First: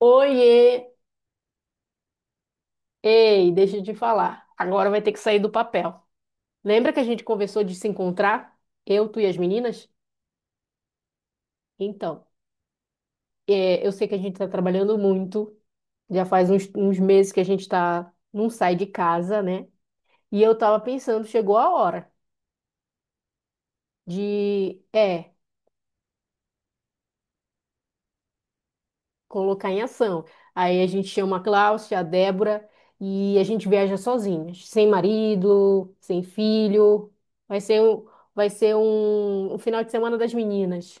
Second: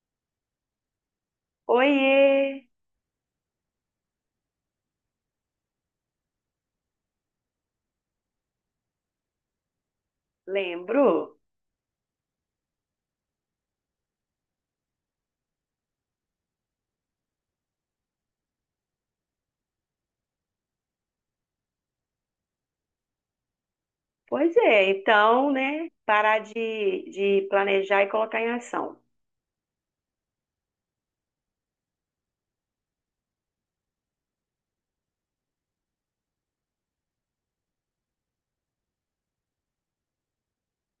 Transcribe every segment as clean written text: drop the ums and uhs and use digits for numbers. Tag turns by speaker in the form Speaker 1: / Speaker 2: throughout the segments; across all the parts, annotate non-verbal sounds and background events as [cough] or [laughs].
Speaker 1: Oiê!
Speaker 2: Oiê,
Speaker 1: Ei, deixa de falar. Agora vai ter que sair do papel. Lembra que a gente conversou de se encontrar? Eu, tu e as meninas?
Speaker 2: lembro?
Speaker 1: Então, eu sei que a gente está trabalhando muito. Já faz uns meses que a gente tá, não sai de casa, né? E eu tava pensando, chegou a hora
Speaker 2: Pois
Speaker 1: de,
Speaker 2: é, então, né, parar de planejar e colocar em ação.
Speaker 1: colocar em ação. Aí a gente chama a Cláudia, a Débora e a gente viaja sozinhas, sem marido, sem filho. Vai ser um, vai ser um final de semana das meninas.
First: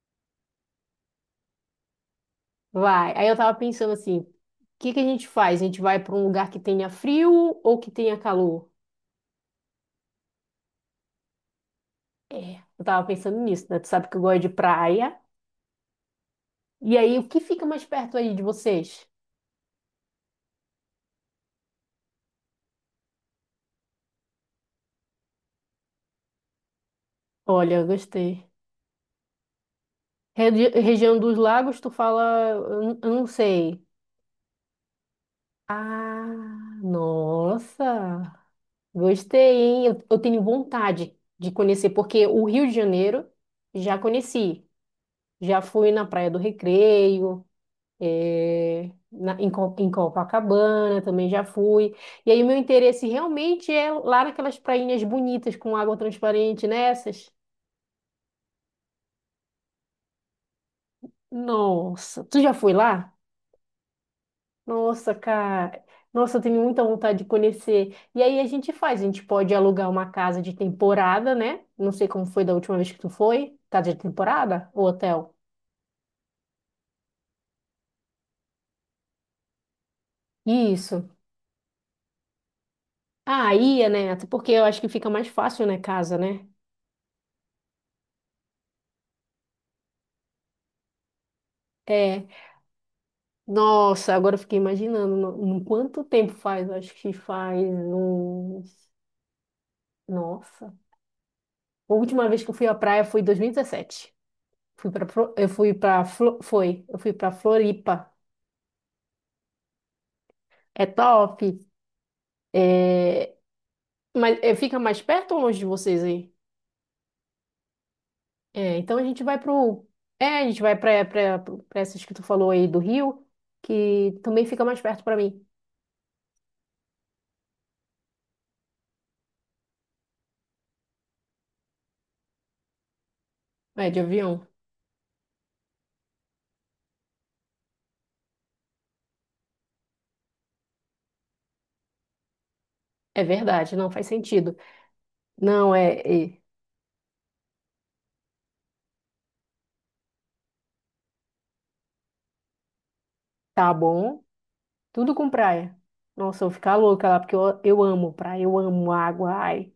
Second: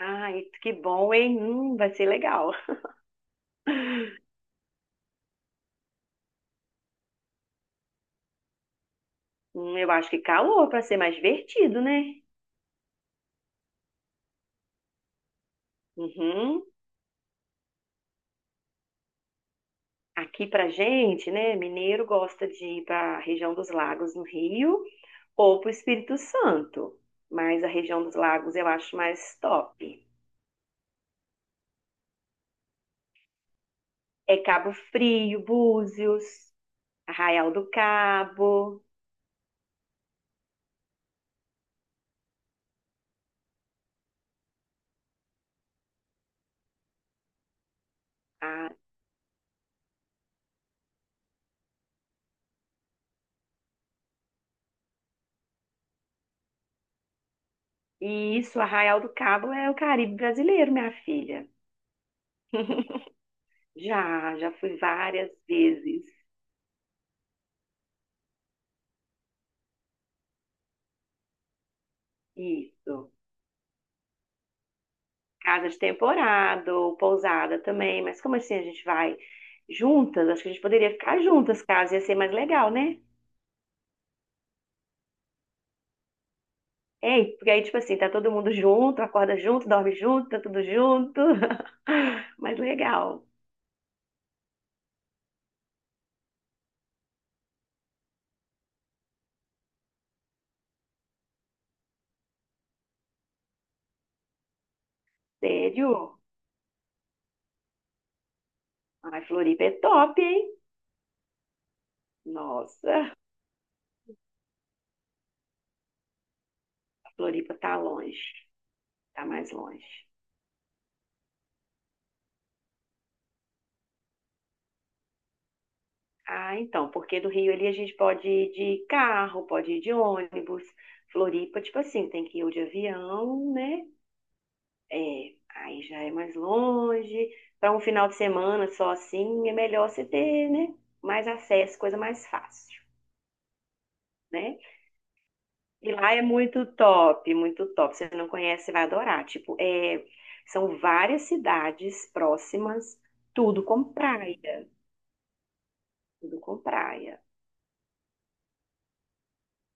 Speaker 2: Ai, que bom, hein? Vai ser legal.
Speaker 1: Vai. Aí eu tava pensando assim, o que que a gente faz? A gente vai para um lugar que tenha frio ou que tenha calor?
Speaker 2: Eu acho que calor para ser mais divertido, né?
Speaker 1: Eu tava pensando nisso, né? Tu sabe que eu gosto de praia.
Speaker 2: Uhum.
Speaker 1: E aí, o que fica mais perto aí de vocês?
Speaker 2: Aqui pra gente, né, mineiro gosta de ir para a região dos lagos no Rio ou para o Espírito Santo, mas a
Speaker 1: Olha, eu
Speaker 2: região dos
Speaker 1: gostei.
Speaker 2: lagos eu acho mais top.
Speaker 1: Região dos Lagos, tu fala, eu não sei.
Speaker 2: É Cabo Frio, Búzios,
Speaker 1: Ah,
Speaker 2: Arraial do
Speaker 1: nossa,
Speaker 2: Cabo.
Speaker 1: gostei, hein? Eu tenho vontade de conhecer, porque o Rio de Janeiro já conheci. Já fui na Praia do Recreio, em Copacabana também já fui. E aí, o meu interesse realmente é lá naquelas prainhas bonitas com água transparente, nessas.
Speaker 2: E isso, Arraial do Cabo é o Caribe brasileiro, minha filha.
Speaker 1: Nossa, tu já foi lá?
Speaker 2: [laughs] Já, já fui
Speaker 1: Nossa,
Speaker 2: várias
Speaker 1: cara.
Speaker 2: vezes.
Speaker 1: Nossa, eu tenho muita vontade de conhecer. E aí a gente faz, a gente pode alugar uma casa de temporada, né? Não sei como foi da última vez que tu
Speaker 2: Isso.
Speaker 1: foi. Casa de temporada ou hotel?
Speaker 2: Casa de temporada, ou pousada também. Mas como assim a gente vai juntas? Acho que a gente poderia
Speaker 1: Isso.
Speaker 2: ficar juntas, caso ia ser mais legal, né?
Speaker 1: Ah, ia, né? Até porque eu acho que fica mais fácil, né, casa, né?
Speaker 2: É, porque aí, tipo assim, tá todo mundo junto, acorda junto, dorme junto, tá tudo junto.
Speaker 1: É.
Speaker 2: [laughs] Mais legal.
Speaker 1: Nossa, agora eu fiquei imaginando no quanto tempo faz. Eu acho que faz uns. Nossa. A última vez que eu fui à praia foi em 2017. Fui para eu fui para
Speaker 2: Sério?
Speaker 1: foi, eu fui para Floripa.
Speaker 2: Ai, Floripa é top, hein?
Speaker 1: É top.
Speaker 2: Nossa,
Speaker 1: É, fica mais perto ou longe de vocês aí?
Speaker 2: Floripa tá longe.
Speaker 1: É, então a gente
Speaker 2: Tá
Speaker 1: vai
Speaker 2: mais longe.
Speaker 1: pro. É, a gente vai pra essas que tu falou aí do Rio, que também fica mais perto pra mim.
Speaker 2: Ah, então, porque do Rio ali a gente pode ir de carro, pode ir de ônibus. Floripa, tipo assim, tem que ir ou de avião, né?
Speaker 1: É, de avião.
Speaker 2: É, aí já é mais longe. Para um final de semana só assim, é melhor você ter, né? Mais acesso, coisa mais fácil,
Speaker 1: É verdade, não faz sentido.
Speaker 2: né?
Speaker 1: Não,
Speaker 2: E
Speaker 1: é,
Speaker 2: lá é
Speaker 1: é,
Speaker 2: muito top, muito top. Se você não conhece, você vai adorar. Tipo, é, são várias cidades próximas, tudo
Speaker 1: Tá
Speaker 2: com
Speaker 1: bom.
Speaker 2: praia,
Speaker 1: Tudo com praia.
Speaker 2: tudo
Speaker 1: Nossa, eu vou
Speaker 2: com
Speaker 1: ficar louca lá,
Speaker 2: praia.
Speaker 1: porque eu amo praia, eu amo água. Ai,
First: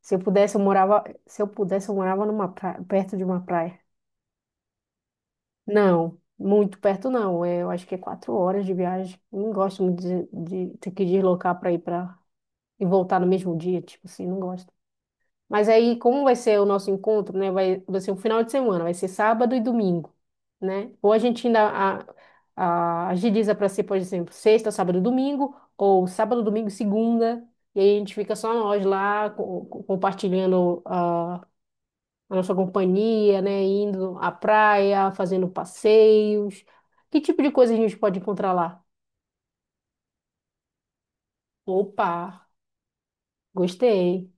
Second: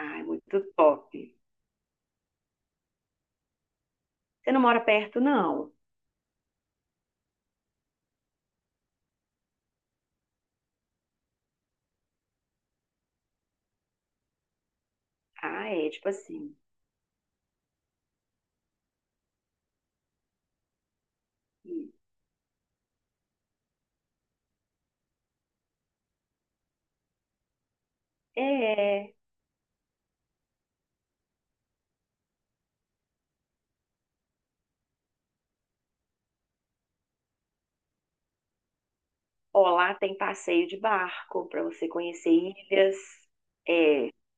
Speaker 1: se eu
Speaker 2: é
Speaker 1: pudesse, eu
Speaker 2: muito
Speaker 1: morava.
Speaker 2: top.
Speaker 1: Se eu pudesse, eu morava numa praia, perto de uma praia.
Speaker 2: Você não mora perto, não?
Speaker 1: Não, muito perto não. É, eu acho que é 4 horas de viagem. Eu não gosto muito de ter que deslocar para ir para e voltar no mesmo dia, tipo assim, não gosto. Mas
Speaker 2: Ah, é,
Speaker 1: aí,
Speaker 2: tipo
Speaker 1: como vai
Speaker 2: assim.
Speaker 1: ser o nosso encontro, né? Vai ser um final de semana, vai ser sábado e domingo, né? Ou a gente ainda agiliza para ser, por exemplo, sexta, sábado e domingo, ou sábado, domingo e segunda, e aí a gente fica só nós
Speaker 2: É.
Speaker 1: lá compartilhando a nossa companhia, né? Indo à praia, fazendo passeios. Que tipo de coisa a gente pode encontrar lá?
Speaker 2: Ó, lá tem passeio de barco para você
Speaker 1: Opa,
Speaker 2: conhecer ilhas. É
Speaker 1: gostei.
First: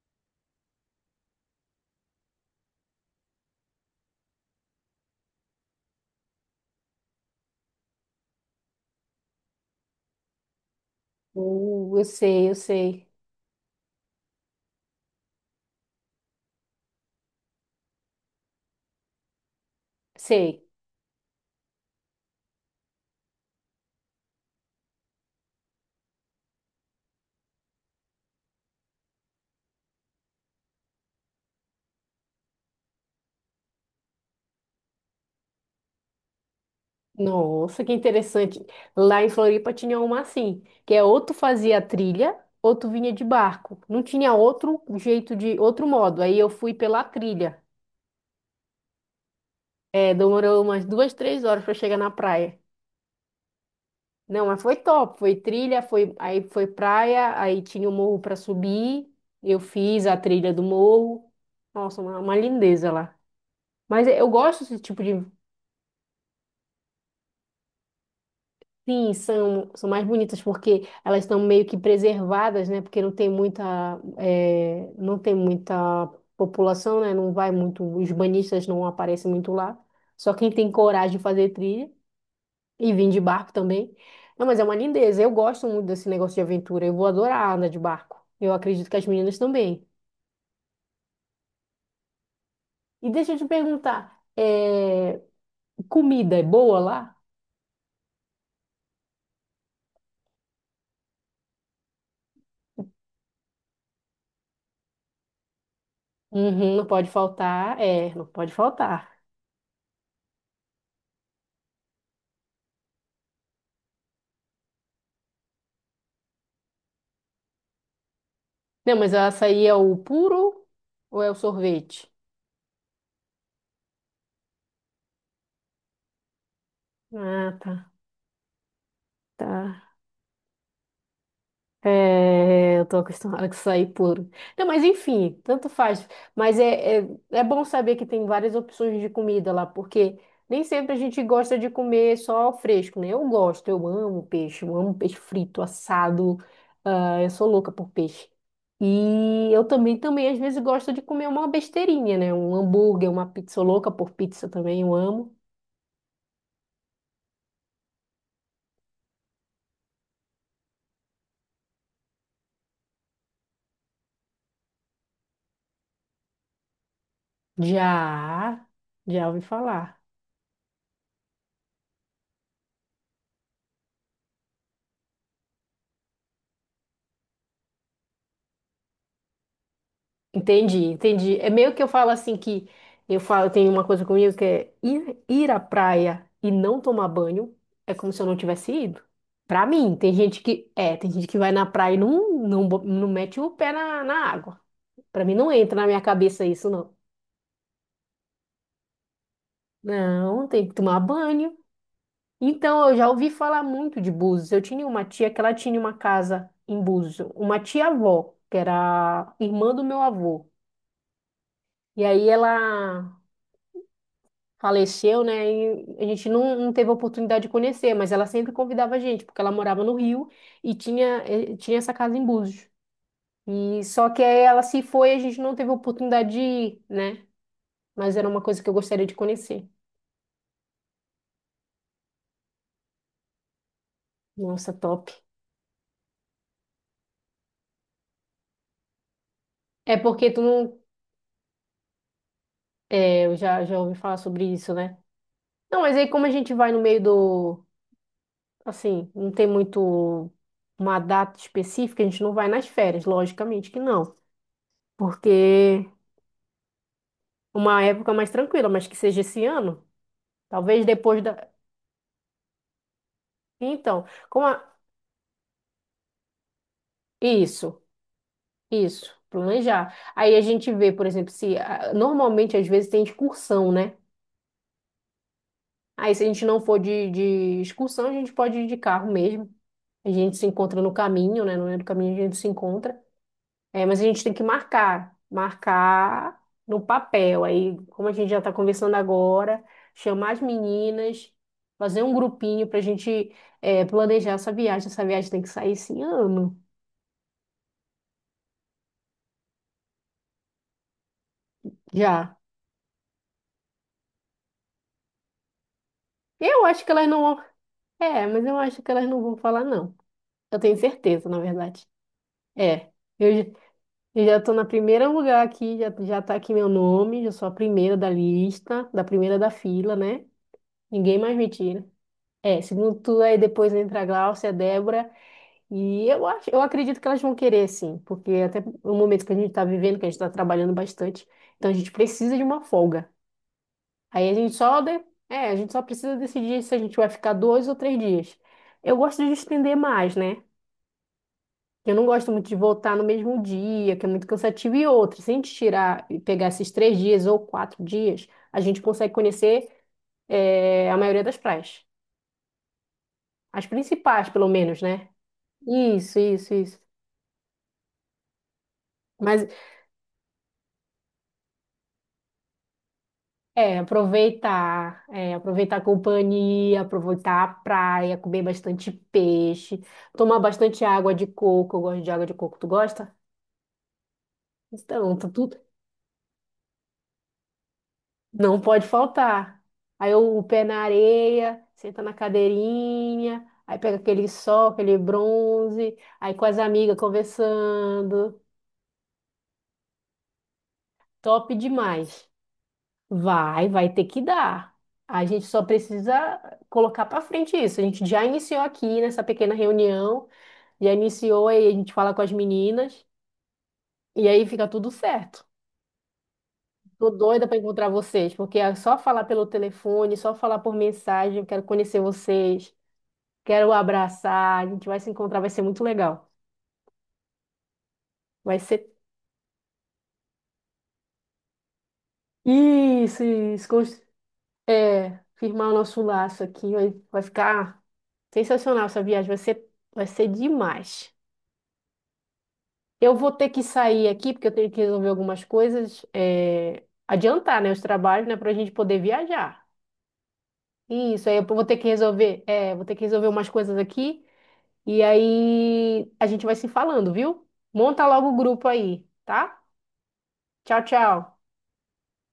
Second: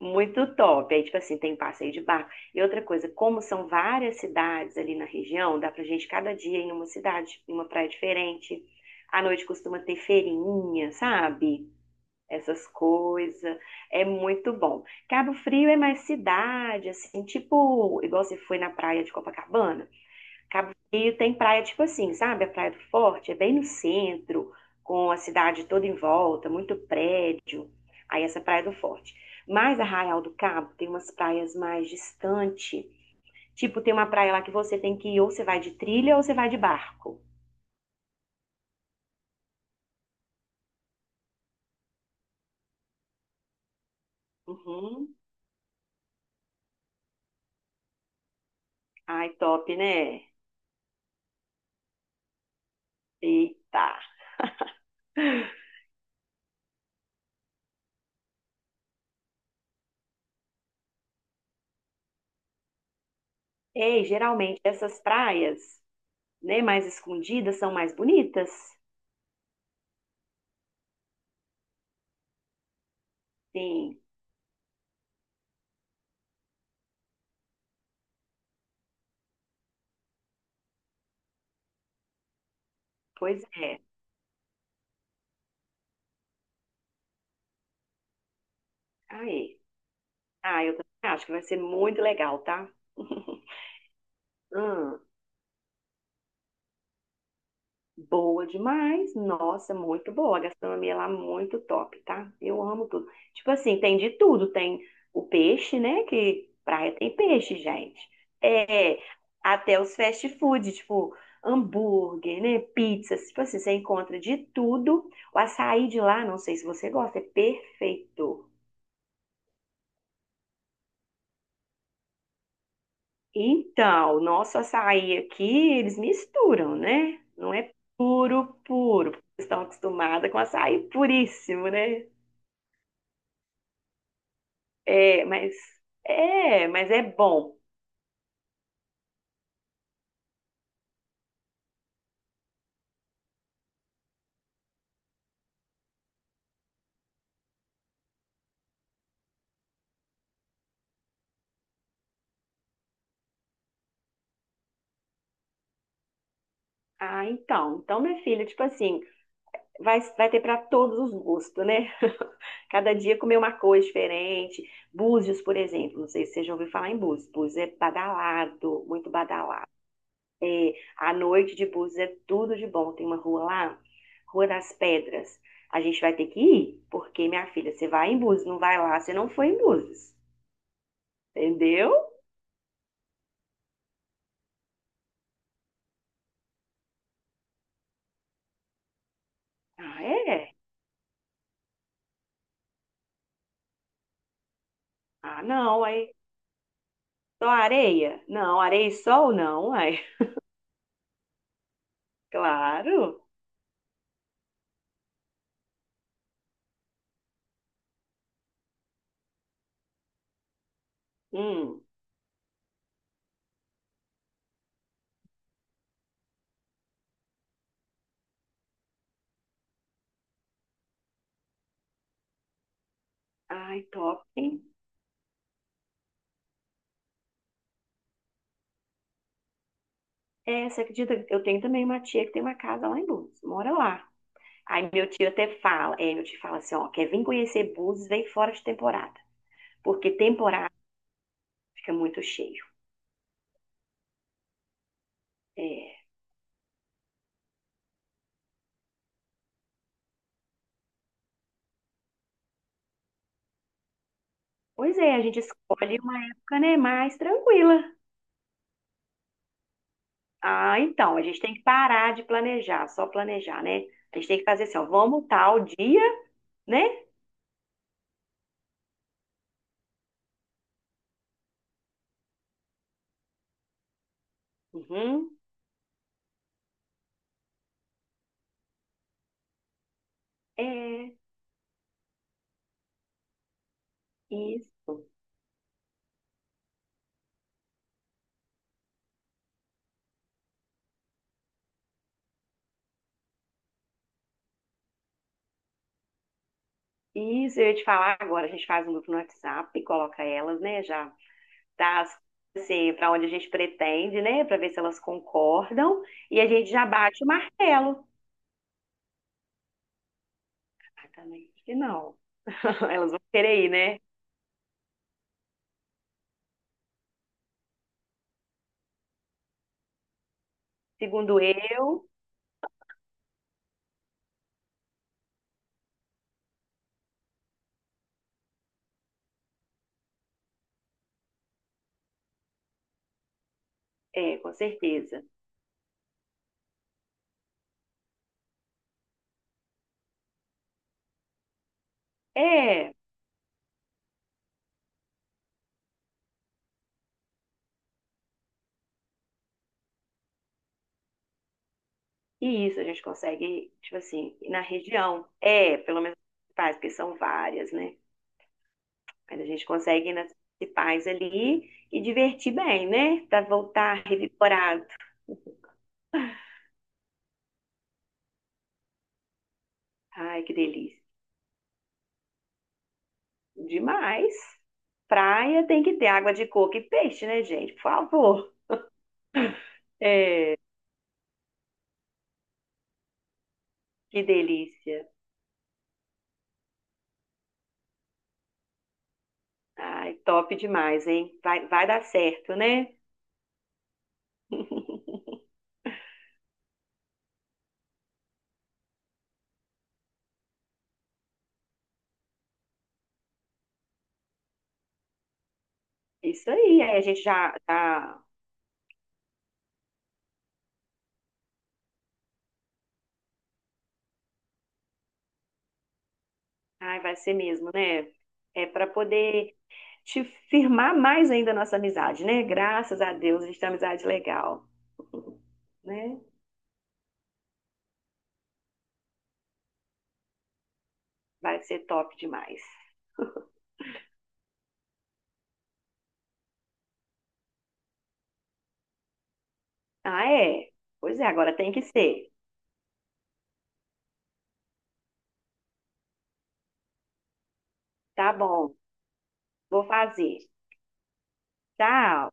Speaker 2: muito top. Aí, tipo assim, tem passeio de barco. E outra coisa, como são várias cidades ali na região, dá pra gente cada dia ir em uma cidade, em uma praia diferente. À noite costuma ter feirinha, sabe?
Speaker 1: Eu
Speaker 2: Essas
Speaker 1: sei,
Speaker 2: coisas. É muito bom. Cabo Frio é mais cidade, assim, tipo, igual você foi na praia de Copacabana.
Speaker 1: sei.
Speaker 2: Cabo Frio tem praia tipo assim, sabe? A Praia do Forte é bem no centro, com a cidade toda em volta, muito prédio. Aí essa é a Praia do Forte. Mas Arraial do Cabo tem umas praias mais distante. Tipo, tem uma praia lá que você tem que ir, ou você vai de trilha ou você vai de barco.
Speaker 1: Nossa, que interessante. Lá em Floripa tinha uma assim, que é ou tu fazia trilha, ou tu vinha de barco. Não tinha outro
Speaker 2: Uhum.
Speaker 1: jeito de, outro modo. Aí eu fui pela trilha.
Speaker 2: Ai, top,
Speaker 1: É,
Speaker 2: né?
Speaker 1: demorou umas 2, 3 horas para chegar na praia.
Speaker 2: Eita.
Speaker 1: Não, mas foi top. Foi trilha, foi, aí foi praia, aí tinha o morro para subir. Eu fiz a trilha do morro. Nossa, uma lindeza lá.
Speaker 2: Ei,
Speaker 1: Mas eu
Speaker 2: geralmente
Speaker 1: gosto desse
Speaker 2: essas
Speaker 1: tipo de.
Speaker 2: praias, né, mais escondidas são mais bonitas.
Speaker 1: Sim, são mais bonitas porque elas estão meio que preservadas, né? Porque não tem
Speaker 2: Sim,
Speaker 1: muita, não tem muita população, né? Não vai muito, os banhistas não aparecem muito lá. Só quem tem coragem de fazer trilha. E vim de
Speaker 2: pois
Speaker 1: barco
Speaker 2: é.
Speaker 1: também. Não, mas é uma lindeza. Eu gosto muito desse negócio de aventura. Eu vou adorar andar de barco. Eu acredito que as meninas
Speaker 2: Ai.
Speaker 1: também.
Speaker 2: Ah, eu também acho que vai ser muito legal, tá?
Speaker 1: E deixa eu
Speaker 2: [laughs]
Speaker 1: te perguntar,
Speaker 2: Hum,
Speaker 1: comida é boa lá?
Speaker 2: boa demais. Nossa, muito boa. A gastronomia lá é muito top, tá? Eu amo tudo. Tipo assim, tem de tudo. Tem o peixe, né? Que
Speaker 1: Uhum, não
Speaker 2: praia
Speaker 1: pode
Speaker 2: tem peixe,
Speaker 1: faltar.
Speaker 2: gente.
Speaker 1: É, não pode
Speaker 2: É,
Speaker 1: faltar.
Speaker 2: até os fast food, tipo hambúrguer, né? Pizzas. Tipo assim, você encontra de tudo. O açaí de lá, não sei se você gosta, é perfeito.
Speaker 1: Não, mas o açaí é o puro ou é o sorvete?
Speaker 2: Então, nosso açaí aqui, eles misturam, né? Não
Speaker 1: Ah,
Speaker 2: é
Speaker 1: tá.
Speaker 2: puro, puro. Porque estão
Speaker 1: Tá.
Speaker 2: acostumados com açaí puríssimo, né?
Speaker 1: É, eu tô acostumada com açaí puro. Não, mas
Speaker 2: É,
Speaker 1: enfim,
Speaker 2: mas
Speaker 1: tanto faz. Mas
Speaker 2: mas é
Speaker 1: é
Speaker 2: bom.
Speaker 1: bom saber que tem várias opções de comida lá, porque nem sempre a gente gosta de comer só o fresco, né? Eu gosto, eu amo peixe frito, assado. Ah, eu sou louca por peixe. E eu também, também, às vezes, gosto de comer uma besteirinha, né? Um hambúrguer, uma pizza sou louca por pizza também, eu amo.
Speaker 2: Ah, então, então, minha filha, tipo assim, vai, vai ter para todos os gostos, né? Cada dia comer uma coisa diferente. Búzios, por exemplo, não sei se você já ouviu falar em Búzios. Búzios é
Speaker 1: Já,
Speaker 2: badalado, muito
Speaker 1: já ouvi
Speaker 2: badalado.
Speaker 1: falar.
Speaker 2: É, à noite de Búzios é tudo de bom. Tem uma rua lá, Rua das Pedras. A gente vai ter que ir, porque, minha filha, você vai em Búzios, não vai lá, você não foi em Búzios.
Speaker 1: Entendi, entendi. É meio que eu falo
Speaker 2: Entendeu?
Speaker 1: assim que eu falo, tem uma coisa comigo que é ir à praia e não tomar banho é como se eu não tivesse ido. Pra mim,
Speaker 2: Ah,
Speaker 1: tem gente
Speaker 2: é?
Speaker 1: que é, tem gente que vai na praia e não mete o pé na água. Pra mim
Speaker 2: Ah,
Speaker 1: não entra
Speaker 2: não,
Speaker 1: na minha
Speaker 2: aí.
Speaker 1: cabeça isso, não.
Speaker 2: Só areia? Não, areia e sol não, ai. [laughs]
Speaker 1: Não, tem que tomar banho. Então, eu já
Speaker 2: Claro.
Speaker 1: ouvi falar muito de Búzios. Eu tinha uma tia que ela tinha uma casa em Búzios, uma tia-avó, que era irmã do meu avô.
Speaker 2: Hum.
Speaker 1: E aí ela faleceu, né? E a gente não teve a oportunidade de conhecer, mas ela sempre convidava a gente, porque ela morava no Rio e tinha, tinha essa casa em Búzios.
Speaker 2: Ai,
Speaker 1: E só que
Speaker 2: top,
Speaker 1: aí
Speaker 2: hein?
Speaker 1: ela se foi, a gente não teve a oportunidade de ir, né? Mas era uma coisa que eu gostaria de conhecer.
Speaker 2: É, você acredita que eu tenho também uma tia que tem uma casa lá em Búzios, mora lá.
Speaker 1: Nossa,
Speaker 2: Aí meu
Speaker 1: top.
Speaker 2: tio até fala, é, meu tio fala assim, ó, quer vir conhecer Búzios, vem fora de temporada,
Speaker 1: É
Speaker 2: porque
Speaker 1: porque tu
Speaker 2: temporada
Speaker 1: não,
Speaker 2: fica muito cheio.
Speaker 1: é, eu já já ouvi falar sobre isso, né? Não, mas
Speaker 2: É.
Speaker 1: aí como a gente vai no meio do, assim, não tem muito uma data específica, a gente não vai nas férias, logicamente que não,
Speaker 2: Pois é, a gente
Speaker 1: porque
Speaker 2: escolhe uma época, né, mais
Speaker 1: uma
Speaker 2: tranquila.
Speaker 1: época mais tranquila, mas que seja esse ano.
Speaker 2: Ah,
Speaker 1: Talvez
Speaker 2: então,
Speaker 1: depois
Speaker 2: a gente
Speaker 1: da.
Speaker 2: tem que parar de planejar, só planejar, né?
Speaker 1: Então,
Speaker 2: A gente tem
Speaker 1: como
Speaker 2: que fazer
Speaker 1: a...
Speaker 2: assim, ó, vamos tal dia, né?
Speaker 1: Isso, isso, planejar. Aí a gente vê, por exemplo, se ah, normalmente às vezes tem excursão, né?
Speaker 2: Uhum,
Speaker 1: Aí se a gente não for de excursão, a gente pode ir de carro mesmo. A gente se encontra no
Speaker 2: é,
Speaker 1: caminho, né? No meio do caminho a gente se encontra. É, mas a gente tem que
Speaker 2: isso.
Speaker 1: marcar no papel. Aí, como a gente já está conversando agora, chamar as meninas, fazer um grupinho para a gente planejar essa viagem. Essa viagem tem que sair esse ano
Speaker 2: Isso, eu ia te falar agora, a gente faz um grupo no WhatsApp e coloca elas, né, já dá as-
Speaker 1: já.
Speaker 2: assim, para onde a gente pretende, né, para ver se elas concordam, e a
Speaker 1: Eu
Speaker 2: gente
Speaker 1: acho
Speaker 2: já
Speaker 1: que elas não
Speaker 2: bate o
Speaker 1: vão.
Speaker 2: martelo.
Speaker 1: É, mas eu acho que elas não vão falar, não. Eu tenho
Speaker 2: Ah,
Speaker 1: certeza, na
Speaker 2: também, acho que
Speaker 1: verdade.
Speaker 2: não.
Speaker 1: É.
Speaker 2: [laughs] Elas vão
Speaker 1: Eu, j-
Speaker 2: querer ir, né?
Speaker 1: eu já tô na primeira lugar aqui, já, já tá aqui meu nome, já sou a primeira da lista, da primeira da fila, né? Ninguém mais
Speaker 2: Segundo
Speaker 1: me tira.
Speaker 2: eu,
Speaker 1: É, segundo tu, aí depois entra a Glaucia, a Débora, e eu acho, eu acredito que elas vão querer, sim, porque até o momento que a gente tá vivendo, que a gente tá trabalhando bastante, então a gente precisa de uma folga. Aí a
Speaker 2: é, com
Speaker 1: gente só de...
Speaker 2: certeza.
Speaker 1: a gente só precisa decidir se a gente vai ficar dois ou três dias. Eu gosto de estender mais, né? Eu não gosto muito de
Speaker 2: É,
Speaker 1: voltar no mesmo dia, que é muito cansativo. E outra, se a gente tirar e pegar esses três dias ou quatro dias, a gente consegue conhecer, a maioria das praias.
Speaker 2: e isso a gente
Speaker 1: As
Speaker 2: consegue, tipo
Speaker 1: principais,
Speaker 2: assim,
Speaker 1: pelo
Speaker 2: na
Speaker 1: menos, né?
Speaker 2: região. É, pelo menos
Speaker 1: Isso,
Speaker 2: as
Speaker 1: isso,
Speaker 2: principais,
Speaker 1: isso.
Speaker 2: porque são várias, né? Mas a
Speaker 1: Mas
Speaker 2: gente consegue ir nas principais ali e divertir bem, né? Pra
Speaker 1: é
Speaker 2: voltar revigorado.
Speaker 1: aproveitar, aproveitar a companhia, aproveitar a praia, comer bastante peixe, tomar
Speaker 2: Ai, que
Speaker 1: bastante
Speaker 2: delícia.
Speaker 1: água de coco. Eu gosto de água de coco. Tu gosta?
Speaker 2: Demais.
Speaker 1: Então, tá tudo
Speaker 2: Praia tem que ter água de coco e peixe, né, gente? Por favor.
Speaker 1: não pode faltar. Aí eu- o pé na areia, senta na cadeirinha, aí pega
Speaker 2: Que
Speaker 1: aquele sol, aquele
Speaker 2: delícia.
Speaker 1: bronze, aí com as amigas conversando.
Speaker 2: Ai, top demais, hein?
Speaker 1: Top
Speaker 2: Vai, vai dar
Speaker 1: demais.
Speaker 2: certo, né?
Speaker 1: Vai ter que dar. A gente só precisa colocar para frente isso. A gente já iniciou aqui nessa pequena reunião, já iniciou aí a gente fala com as meninas e aí fica tudo certo.
Speaker 2: Isso aí. Aí a
Speaker 1: Tô
Speaker 2: gente
Speaker 1: doida
Speaker 2: já,
Speaker 1: para encontrar
Speaker 2: já...
Speaker 1: vocês, porque é só falar pelo telefone, só falar por mensagem, eu quero conhecer vocês, quero abraçar, a gente vai se encontrar, vai ser muito legal.
Speaker 2: Ai, vai ser mesmo, né?
Speaker 1: Vai
Speaker 2: É para
Speaker 1: ser
Speaker 2: poder te firmar mais ainda a nossa amizade, né? Graças a
Speaker 1: isso,
Speaker 2: Deus, a gente
Speaker 1: isso,
Speaker 2: tem uma amizade legal,
Speaker 1: firmar o nosso
Speaker 2: né?
Speaker 1: laço aqui, vai ficar sensacional essa viagem, vai ser demais.
Speaker 2: Vai ser top demais.
Speaker 1: Eu vou ter que sair aqui, porque eu tenho que resolver algumas coisas, adiantar, né, os trabalhos, né, para a gente poder viajar.
Speaker 2: Ah, é? Pois é,
Speaker 1: Isso, aí eu
Speaker 2: agora
Speaker 1: vou
Speaker 2: tem
Speaker 1: ter
Speaker 2: que
Speaker 1: que
Speaker 2: ser.
Speaker 1: resolver, vou ter que resolver umas coisas aqui. E aí a gente vai se falando, viu? Monta logo
Speaker 2: Tá
Speaker 1: o grupo
Speaker 2: bom,
Speaker 1: aí, tá?
Speaker 2: vou fazer.
Speaker 1: Tchau, tchau.
Speaker 2: Tchau.